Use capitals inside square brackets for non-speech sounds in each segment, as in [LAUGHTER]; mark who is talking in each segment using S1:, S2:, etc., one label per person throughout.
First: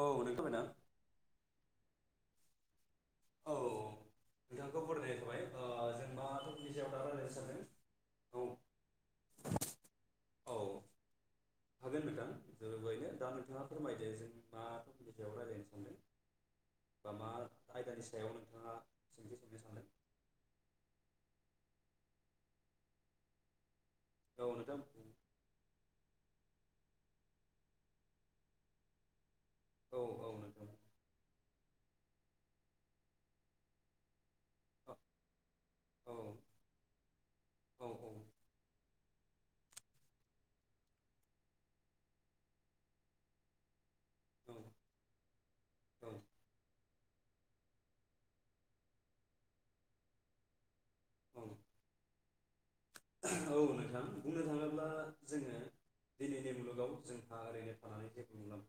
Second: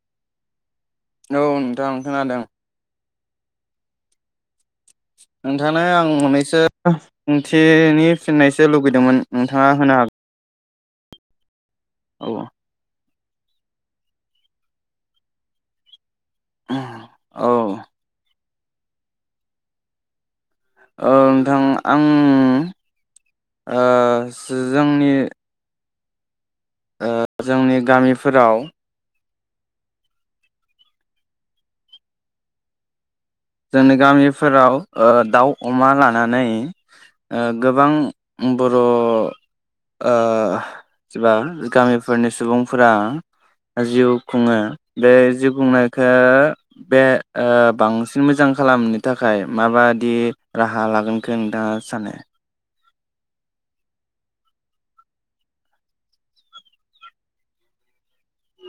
S1: औ नों खोनाबायना
S2: औ नोंथां खोनादों
S1: औ नोंथांखौ बरायनाय थाबाय
S2: नोंथांनो आं मोननैसो सोंथिनि
S1: ओ जों मा
S2: फिननायसो
S1: टपिकनि
S2: लुुबैदोंमोन नोंथाङा होनो
S1: सायाव दा रायलायनो सानदों औ हागोन नोंथां
S2: औ
S1: जों बे दा नोंथाङा फोरमायदो जों मा दनि सायाव रायज्लायनो सानदों बा मा
S2: औ
S1: आयदानि सायाव ओ सोंथि सोंनो सानबाय
S2: ओ नोंथां आं ओ
S1: सानदों औ नोंथां औ
S2: जोंनि ओ जोंनि गामिफोराव
S1: औ औ नोंगौ
S2: जोंनि गामि फोराव ओ दाउ अमा
S1: औ
S2: लानानै
S1: औ
S2: गोबां बर' ओ गामिफोरनि सुबुंफोरा जिउ खुङो बे जिउ खुंनायखौ बे ओ बांसिन मोजां खालामनायनि थाखाय माबादि राहा लागोनखौ नोंथाङा सानो
S1: औ नोंथां बुंनो थाङोब्ला जोङो दिनैनि मुलुगाव जोंहा ओरैनो थानानै जे
S2: औ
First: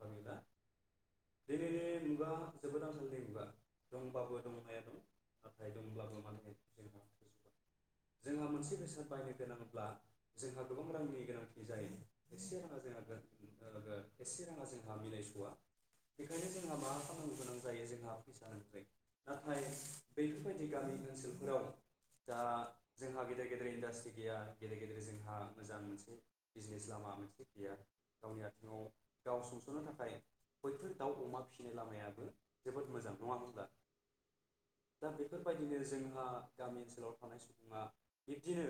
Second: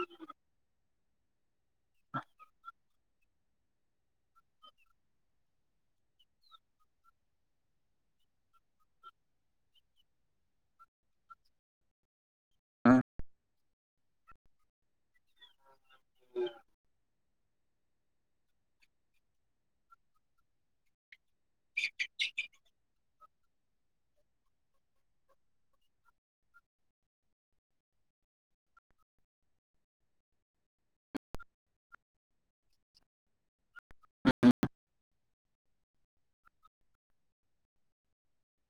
S1: दिनैनि मुगा जोबोद आंखालनि‌ मुगा दंबाबो दंहायाबाबो दंब्लाबो माने जोंहा मोनसे बेसाद बायनो गोनांब्ला जोंहा गोबां रांनि गोनांथि जायो एसे एसे राङा जोंहा मिलायस'वा बेखायनो जोंहा मा खालामनो गोनां जायो जोंहा फैसानिफ्राय नाथाय बैफोरबायदि गामि ओनसोलफोराव दा जोंहा गेदेर गेदेर इन्डास्ट्रि गैया गेदेर गेदेर जोंहा मोजां मोनसे बिजनेस लामा मोनसे गैया गावनि आथिङाव गाव सुंस'नो थाखाय बैफोर दाउ अमा फिसिनाय लामायाबो जोबोद मोजां नङा हब्ला दा बेफोरबायदिनो जोंहा गामि ओनसोलाव थानाय सुबुङा बिब्दिनो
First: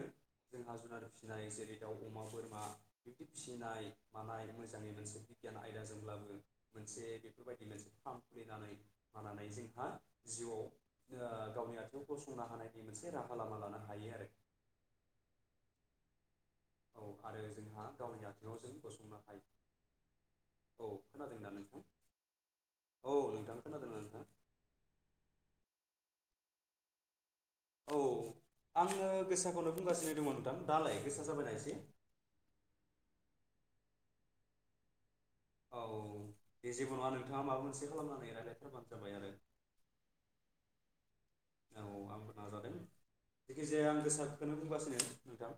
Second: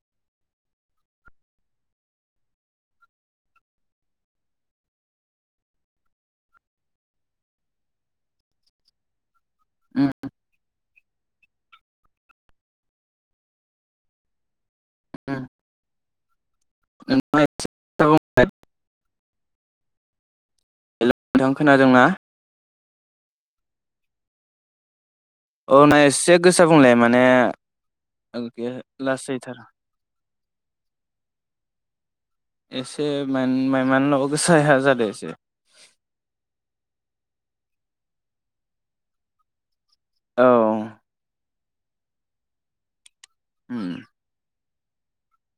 S1: जोंहा जुनार फिसिनाय जेरै दाउ अमा बोरमा बिदि फिसिनाय मानाय मोजांङै मोनसे बिगियान आयदाजोंब्लाबो मोनसे बेफोरबायदि मोनसे फार्म खुलिनानै मानानै जों जोंहा जिउआव गावनि आथिं गसंनो हानायनि मोनसे राहा लामा लानो हायो आरोखि
S2: [INAUDIBLE]
S1: औ आरो
S2: नोंथां
S1: जोंहा गावनि आथिङाव जों गसंनो हायो औ खोनादोंना नोंथां औ नोंथां खोनादोंना नोंथां
S2: औ नाय एसे गोसा बुंलाय माने
S1: औ आङो
S2: लासैथार
S1: गोसाखौनो बुंगासिनो दंमोन नोंथां दालाय गोसा जाबायना एसे
S2: माइ मानल' गोसाया जादों एसे
S1: औ औ दे जेबो नङा नोंथाङा माबा मोनसे खालामनानै रायज्लायथारबानो जाबाय आरो
S2: औ
S1: औ आंबो नाजादों जायखिजाया आं
S2: उम
S1: गोसाखौनो बुंगा उम नोंथां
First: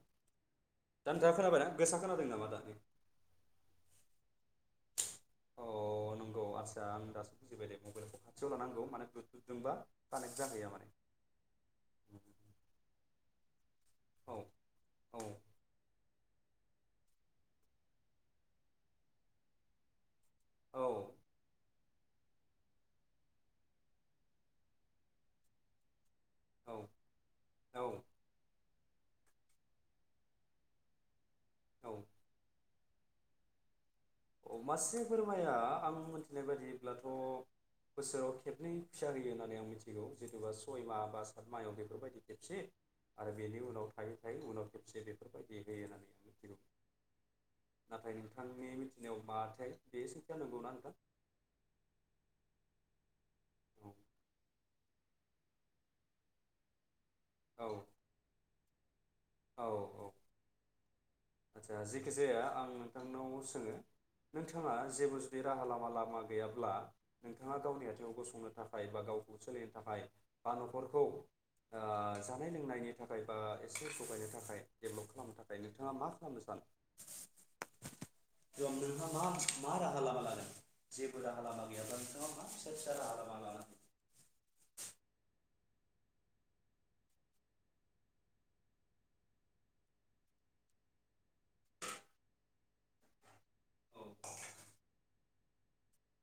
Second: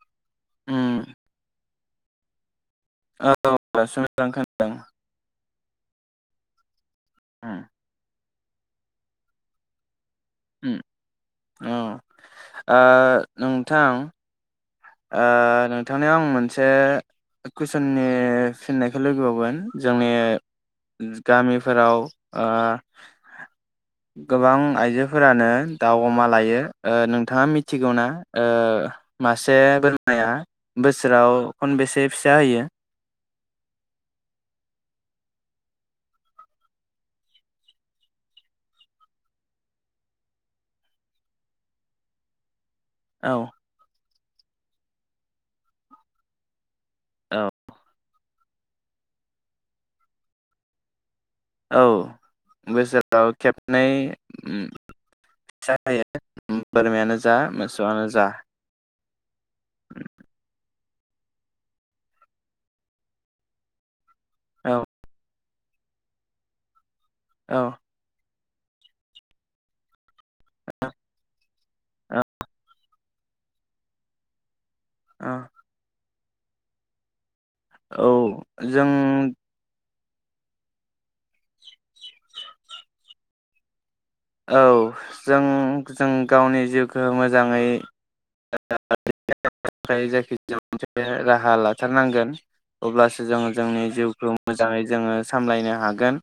S2: उम
S1: दानजा खोनाबाय ना गोसा खोनादों नामा दानि
S2: औ दासो मोजां खोनादों
S1: अ नंगौ आ आं दासो
S2: उम
S1: [UNINTELLIGIBLE] मबेलखौ खाथियाव लानांगौ माने गोदोंबा
S2: औ आ नों थां
S1: औ
S2: ओ
S1: औ
S2: नोंथांनियाव आं मोनसे मोनसे कुइसननि फिननायखौ लोगो बावगोन जोंनि
S1: औ
S2: गामिफोराव ओ गोबां आइजोफोरानो दाउ अमा लायो
S1: औ
S2: ओ नोंथाङा मिथिगौना
S1: औ
S2: ओ मासि से बोरमाया बोसोराव
S1: औ
S2: खनबेसे फिसा होयो
S1: अ मासे बोरमाया आं मिथिनाय बायदिब्लाथ' बोसोराव खेबनै फिसा होयो होननानै आं मिथिगौ जेन'बा सय माह बा सात माहायाव बेफोरबायदि खेबसे आरो
S2: औ
S1: बेनि उनाव थायो नाथाय उनाव खबसे बेफोरबायदि होयो होननानै मिथिगौ
S2: औ
S1: नाथाय नोंथांनि नियाव माथाय बे सैथो नोंगौ ना नडा
S2: औ बोसोराव खेबनै जाहायो बोरमायानो ज जा
S1: औ
S2: मोसौआनो जा
S1: औ औ आदसा जेखि जाया आं नोंथांनाव सोङो नोंथाङा
S2: औ
S1: जेबो जदि राहा लामा लामा गैयाब्ला नोंथाङा
S2: औ
S1: गावनि आथिंङाव गसंनो थाखाय बा गावखौ सोलायनो थाखाय बा नखरखौ ओ
S2: औ
S1: जानाय लोंनायनि थाखाय बा एसे डेभलप
S2: औ
S1: खालामनो थाखाय नोंथाङा मा खालामनो सानो?
S2: औ जों
S1: नोंथाङा मा मा राहा लामा लानो जेबो राहा लामा गैयाबा नोंथाङा मा फिसा फिसा राहा लामा लानो
S2: औ जों जों गावनि जिउखौ मोजाङै जायखिजाया मोनसे राहा लाथारनांगोन अब्लासो जोङो जोंनि
S1: हायो
S2: जिउखौ मोजाङै जोङो सामलायनो हागोन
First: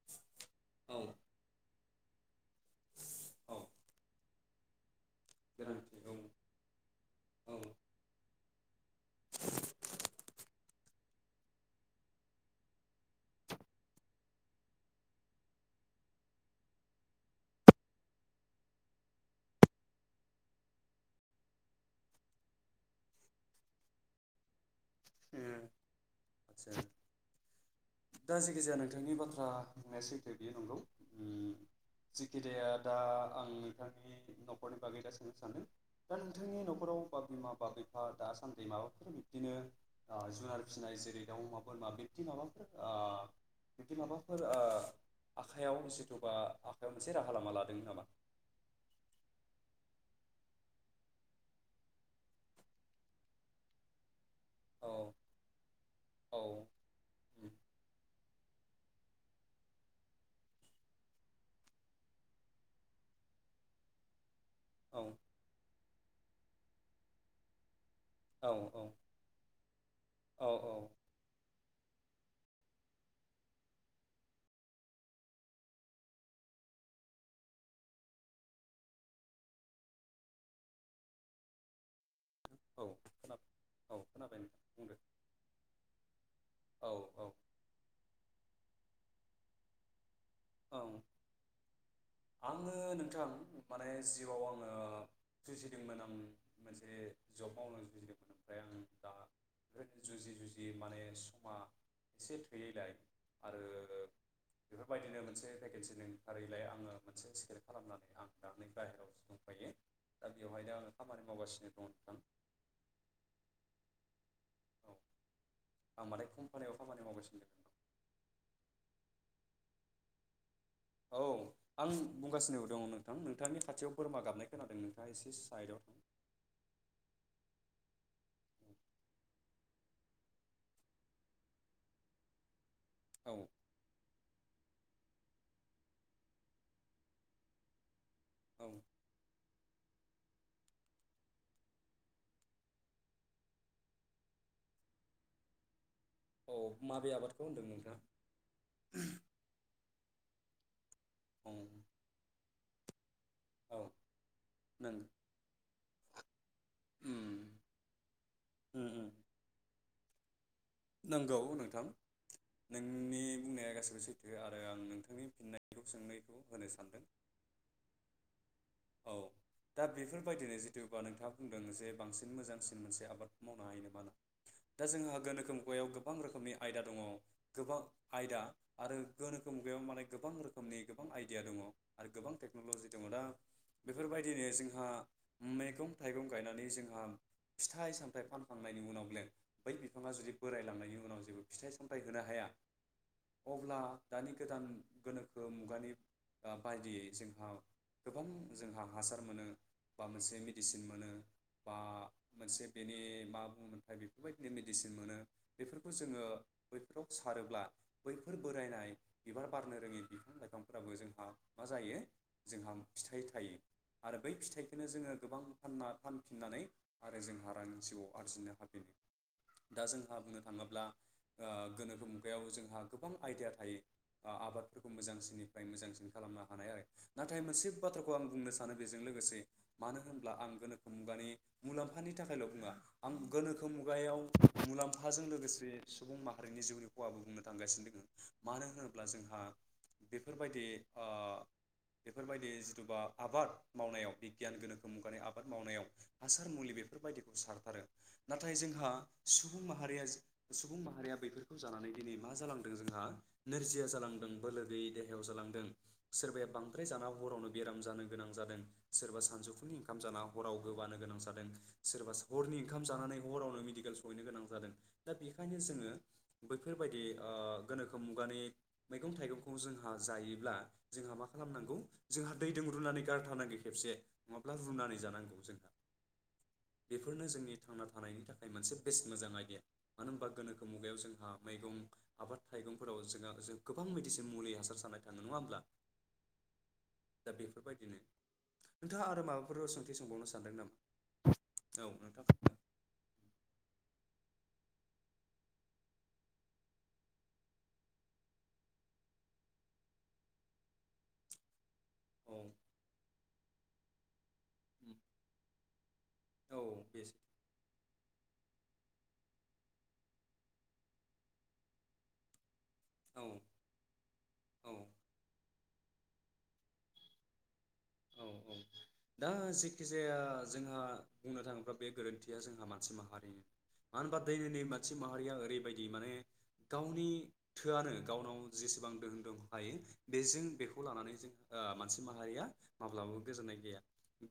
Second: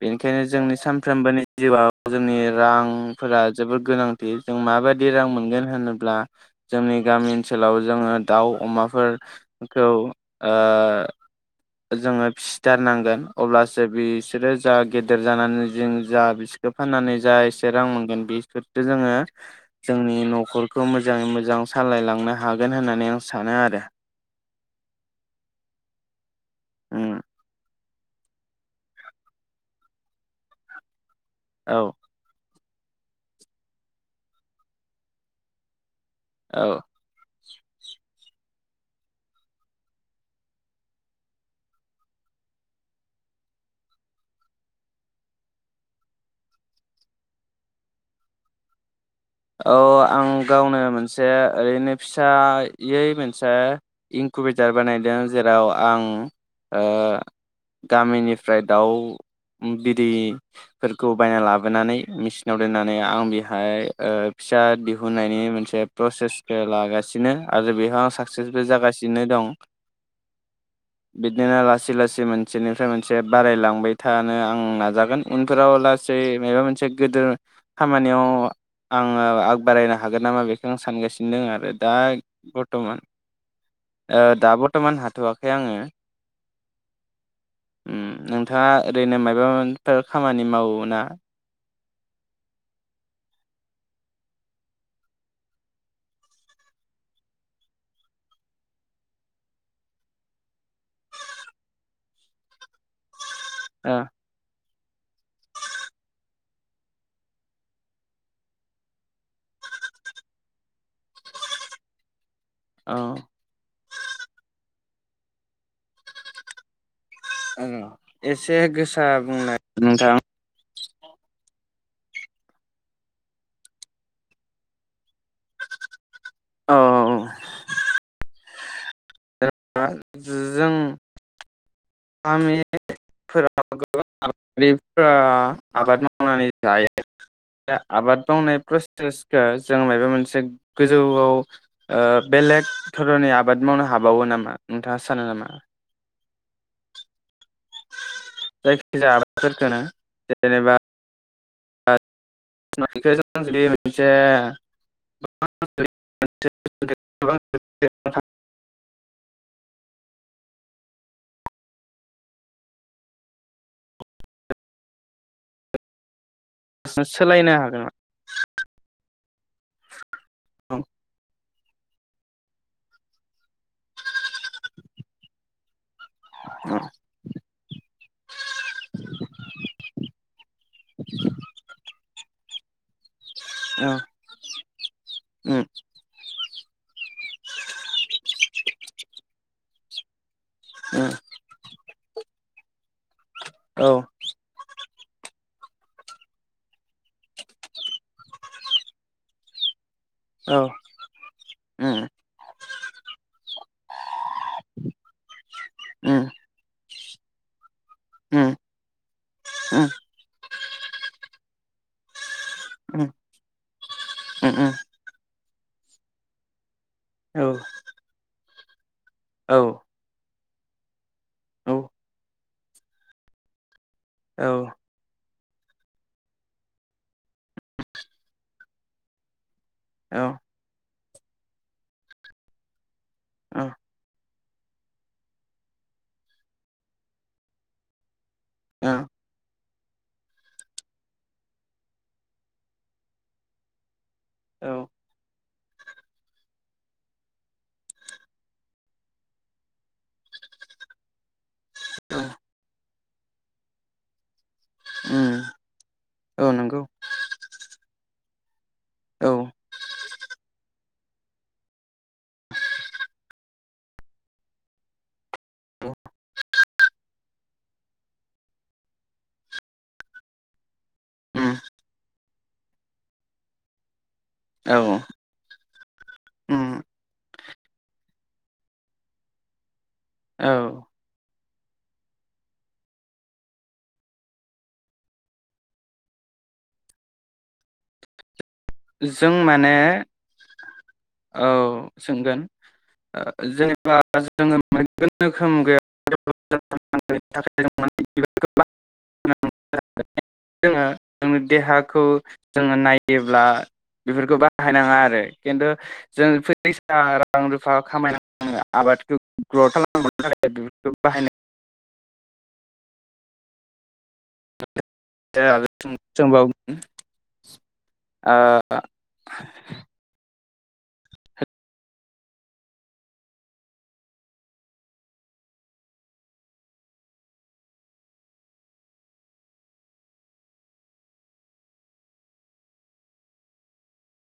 S2: बेनिखाय नो जोंनि
S1: औ
S2: सानफ्रोमबोनि जिउआव जोंनि रांफोरा
S1: औ
S2: जोबोद गोनांथि जों माबायदि रां मोनगोन
S1: गोनांथि
S2: होनोब्ला
S1: औ
S2: जोंनि गामि
S1: औ
S2: ओनसोलाव जोङो दाउ अमाफोरखौ ओ जोङो फिसिथारनांगोन अब्लासो बिसोरो जा गेदेर जानानै जों जा बि खौ फाननानै जा एसे रां मोनगोन बेसोरदो जोङो जोंनि नखरखौ मोजाङै मोजां सालायलांनो हागोन होननानै आं सानो आरो
S1: उम
S2: उम
S1: दा जायखिजाया नोंथांनि बाथ्रा होननाया सैथो बियो नंगौ।
S2: औ
S1: जिखिजाया दा आं नोंथांनि न'खरनि बागै दा सोंनो सान्दों दा नोंथांनि
S2: औ
S1: न'खराव बा बिमा बा बिफा दासान दै माबाफोर बिब्दिनो ओ जुनार फिसिनाय जेरै दाउ अमा बोरमा बिबदि माबाफोर ओ बिदि माबाफोर ओ आखायाव जेथुबा आखायाव मोनसे राहा लामा लादों नामा?
S2: औ आं गावनो मोनसे ओरैनो फिसायै मोनसे इनकुबेटार
S1: औ
S2: बानायदों जेराव आं
S1: औ
S2: ओ गामिनि ओमफ्राय दाउ बिदैफोरखौ बायना लाबोनानै मेचिनाव दोननानै आं बेहाय ओ फिसा
S1: औ
S2: दिहुननायनि मोनसे प्रसेसखौ लागासिनो आरो बेहा
S1: औ
S2: साकसेसबो जासिनो दं
S1: औ औ
S2: बिदिनो ला लासै लासै मोनसेनिफ्राय मोनसे बारायलांबाय थानो आं नाजागोन उनफोराव लासै माबा मोनसे गेदेर खामानियाव। आङो आग बारायनो हागोन नामा बेखौ आं सानगासिनो दं आरो दा
S1: औ
S2: बर्थमान
S1: खोनाबाय औ खोनाबाय
S2: दा
S1: नोंथां
S2: बर्थमान
S1: बुंदो
S2: हाथ'वाखै आङो
S1: औ
S2: ओम नोंथाङा बिदिनो मायाबा मोन थोर खामानि
S1: औ औ
S2: मावोना
S1: आङो नोंथां माने जिउआव आङो जुजिदोंमोन आं मोनसे जब मावनो जुजिदोंमोन ओमफ्राय आं दा ओनो जुजि जुजि माने समा एसे थैयैलाय आरो
S2: ओ
S1: बेफोरबायदिनो मो मोनसे भेकेन्सि ओंखारैलाय आङो मोनसे सिकेट खालामनानै आं दानि बाहेरायावसो दंफायो दा बेवहायनो आङो खामानि मावगासिनो दङ नोंथां
S2: औ
S1: औ आं माने कम्पानियाव खामानि मावगसिनो
S2: औ एसे गोसा बुंनाय नोंथां
S1: औ आं बुंगासिनो दङ नोंथां नोंथांनि खाथियाव बोरमा गाबनाय खोनादों नोंथाङा एसे साइदआव थां
S2: औ जों आ
S1: थां औ
S2: फोराव गोबां [UNINTELLIGIBLE] आबाद मावनानै जायो आबाद मावनाय
S1: औ
S2: प्रसेसखौ जों मायबा मोनसे मोनसे गोजौआव ओ बेलेग धरननि आबाद मावनो हाबावो नामा नोंथाङा सानो नामा
S1: औ माबे आबाद
S2: जायखि जाया आबाद फोरखौनो जेनेबा
S1: औ औ
S2: [UNINTELLIGIBLE]
S1: नों
S2: [UNINTELLIGIBLE] मोनसे
S1: उम
S2: [UNINTELLIGIBLE]
S1: उम उम नंगौ नोंथां नोंनि बुंनाया गासिबो सैथो आरो आं नोंथांनि फिननायखौ सोंनायखौ होनो सानदों
S2: सोलायनो हागोन
S1: औ दा बेफोरबायदिनो जिथुबा नोंथाङा बुंदों जे बांसिन मोजांसिन मोनसे आबाद मावनो हायो नामा ना दा जोंहा गोनोखो मुगायाव गोबां गोबां रोखोमनि आयदा दङ गोबां आयदा आरो गोनोखो मुगायाव माने गोबां रोखोमनि गोबां आयदिया दङ आरो गोबां टेक टेकन'लजि दङदा बेफोरबायदिनो जोंहा मैगं थाइगं गायनानै माने जोंहा फिथाइ सामथाइ फानखांनायनि उनाव बेे बै बिफाङा जुदि बोरायलांनायनि उनाव जेबो फिथाइ सामथाइ होनो हाया अब्ला दानि गोदान गोनोखो मुगानि ओ बायदियै जोंहा गोबां जोंहा हासार मोनो बा मोनसे
S2: औ
S1: मेडिसिन मोनो बा
S2: उम
S1: मोनसे बेनि मा बुङो मोनथाय बेखौ बेबायदिनो मेडिसिन मोनो बेफोरखौ
S2: उम
S1: जोङो फोराव सारोब्ला बैफोर बोरायनाय बिबार बारनो
S2: उम
S1: रोङि बिफां लाइफां फोराबो जोंहा मा जायो जोंहा
S2: उम
S1: फिथाइ थायो आरो बै
S2: उम
S1: फिथाइखोनो जोङो गोबां फाना फानफिननानै आरो
S2: औ
S1: जोंहा रां जिउआव आरजिनो
S2: औ
S1: हाफिनो दा जोंहा बुङो थाङोब्ला ओ
S2: औ
S1: गोनोखो मुगायाव जोंहा गोबां आइदिया थायो ओ
S2: औ
S1: आबादफोरखौ मोजांसिननिफ्राय मोजांसिन खालामनो हानाय आरो नाथाय मोनसे बाथ्रा खौ आं बुंनो सानो बेजों लोगोसे मानो
S2: औ
S1: होनोब्ला आं गोनोखो मुगानि मुलाम्फानि थाखायल' बुङा आं गोनोखो मुगायाव मुलाम्फाजों लोगोसे सुबुं माहारिनि जिउनि खहाबो बुंनो थांगासिनो दङ मानो
S2: औ
S1: होनोब्ला जोंहा बेफोरबायदि ओ बेफोरबायदि दुबा आबाद मावनायाव बिगियान
S2: औ
S1: गोनोखो मुगानि आबाद मावनायाव हासार मुलि बेफोरबायदिखौ सारथारो नाथाय जोंहा सुबुं माहारिया सुबुं माहारिया बेफोरखौ जानानै दिनै मा जालांदों जोंहा नोरजिया जालांदों बोलो गैयै देहायाव
S2: उम
S1: जालांदों सोरबाया
S2: औ नंगौ
S1: बांद्राय जाना हरावनो बेराम जानो गोनां जादों सोरबा
S2: औ
S1: सानजौफुनि ओंखाम जाना हराव होबानो गोनां जादों सोरबा हरनि ओंखाम जानानै हरावनो मेडिकेल सहैनो गोनां जादों दा बेखायनो जोङो बैफोरबायदि ओ गोनोखो मुगानि मैगं थाइगंखौ जोंहा जायोब्ला जोंहा मा
S2: उम
S1: खालामनांगौ जोंहा दैदों रुनानै गारथारनांगौ खेबसे नङाब्ला
S2: औ
S1: रुनानै जानांगौ जोंहा
S2: उम
S1: बेफोरनो जोंनि थांना थानायनि थाखाय मोनसे बेस्ट मोजां आइडिया मानो होनबा
S2: औ
S1: गोनोखो मुगायाव जोंहा मैगं आबाद थाइगंफोराव जोङा ज गोबां बायदिसिम मुलि हासार सानाय थाङो नङा होमब्ला दा बेफोरबायदिनो नोंथाङा आरो
S2: जों
S1: माबाफोर
S2: माने
S1: सोंथि सोंबावनो सानदों नामा
S2: औ सोंगोन ओ जेनेबा [UNINTELLIGIBLE] गोनोखो मुगायाव [UNINTELLIGIBLE] जोङो जोंनि देहा खौ
S1: औ
S2: जोङो नायोब ब्ला बेफोरखौ बाहायनाङा आरो खिन्थु जों
S1: औ
S2: फैसा
S1: बेस
S2: रां रुफा खामाय ना आबादखौ ग्र खालाम [UNINTELLIGIBLE] बाहायनाय
S1: औ औ
S2: [UNINTELLIGIBLE] [UNINTELLIGIBLE]
S1: औ औ दा जेखि जाया जोंहा बुंनो थाङोब्ला बे गोरोन्थिया जोंहा मानसि माहारिनि मानो होनबा दैनैनि मानसि माहारिया ओरैबायदि माने गावनि थोआनो गावनाव जेसेबां दोहोन दं हायो बेजों बेखौ लानानै जों ओ मानसि माहारिया माब्लाबाबो गोजोननाय गैया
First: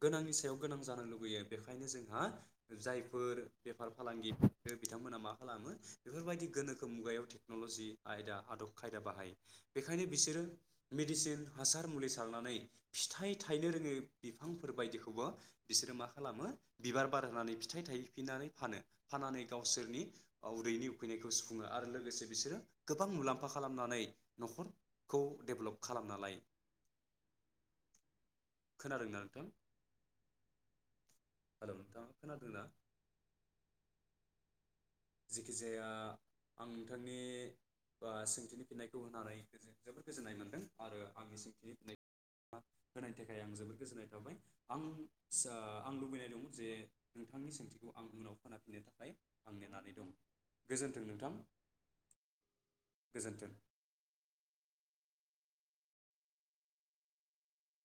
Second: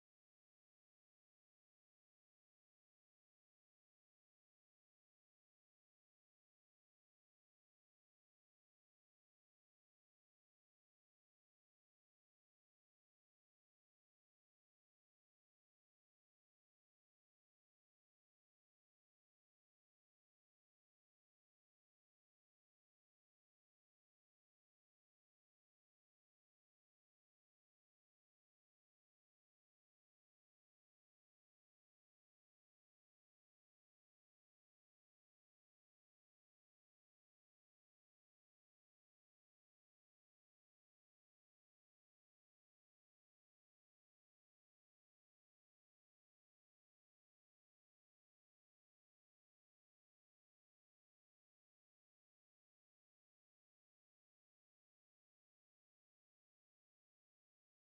S1: गोनांनि सायाव गोनां जानो लुुबैयो बेखायनो जोंहा जायफोर बेफार फालांगि बिथांमोनहा मा खालामो बेफोरबायदि गोनोखो मुगायाव टेक्न'लजि आयदा आदब खायदा बाहायो बेखायनो बिसोरो मेडिसिन हासार मुलि सारनानै फिथाइ थायनो रोङै बिफांफोर बायदिखौबो बिसोरो मा खालामो बिबार बार होनानै फिथाइ थायैफिननानै फानो फाननानै गावसोरनि उदैनि उखैनायखौ सुफुङो आरो लोगोसे बिसोरो गोबां मुलाम्फा खालामनानै न'खरखौ डेभ्लप खालामना लायो खोनादोंना नोंथां हेलौ नोंथाङा खोनादों ना जेखिजाया आं नोंथांनि सोंथिनि फिन्नायखौ होनानै जोबोर गोजोननाय मोनदों आरो आंनि सोंथिनि फिन्नायखौ होनायनि थाखाय आं जोबोर गोजोननाय थाबाय आं आं लुबैनाय दङ जे नोंथांनि सोंथिखौ आं उनाव खोनाफिननो थाखाय आं नेनानै गोजोनथों नोंथां गोजोनथों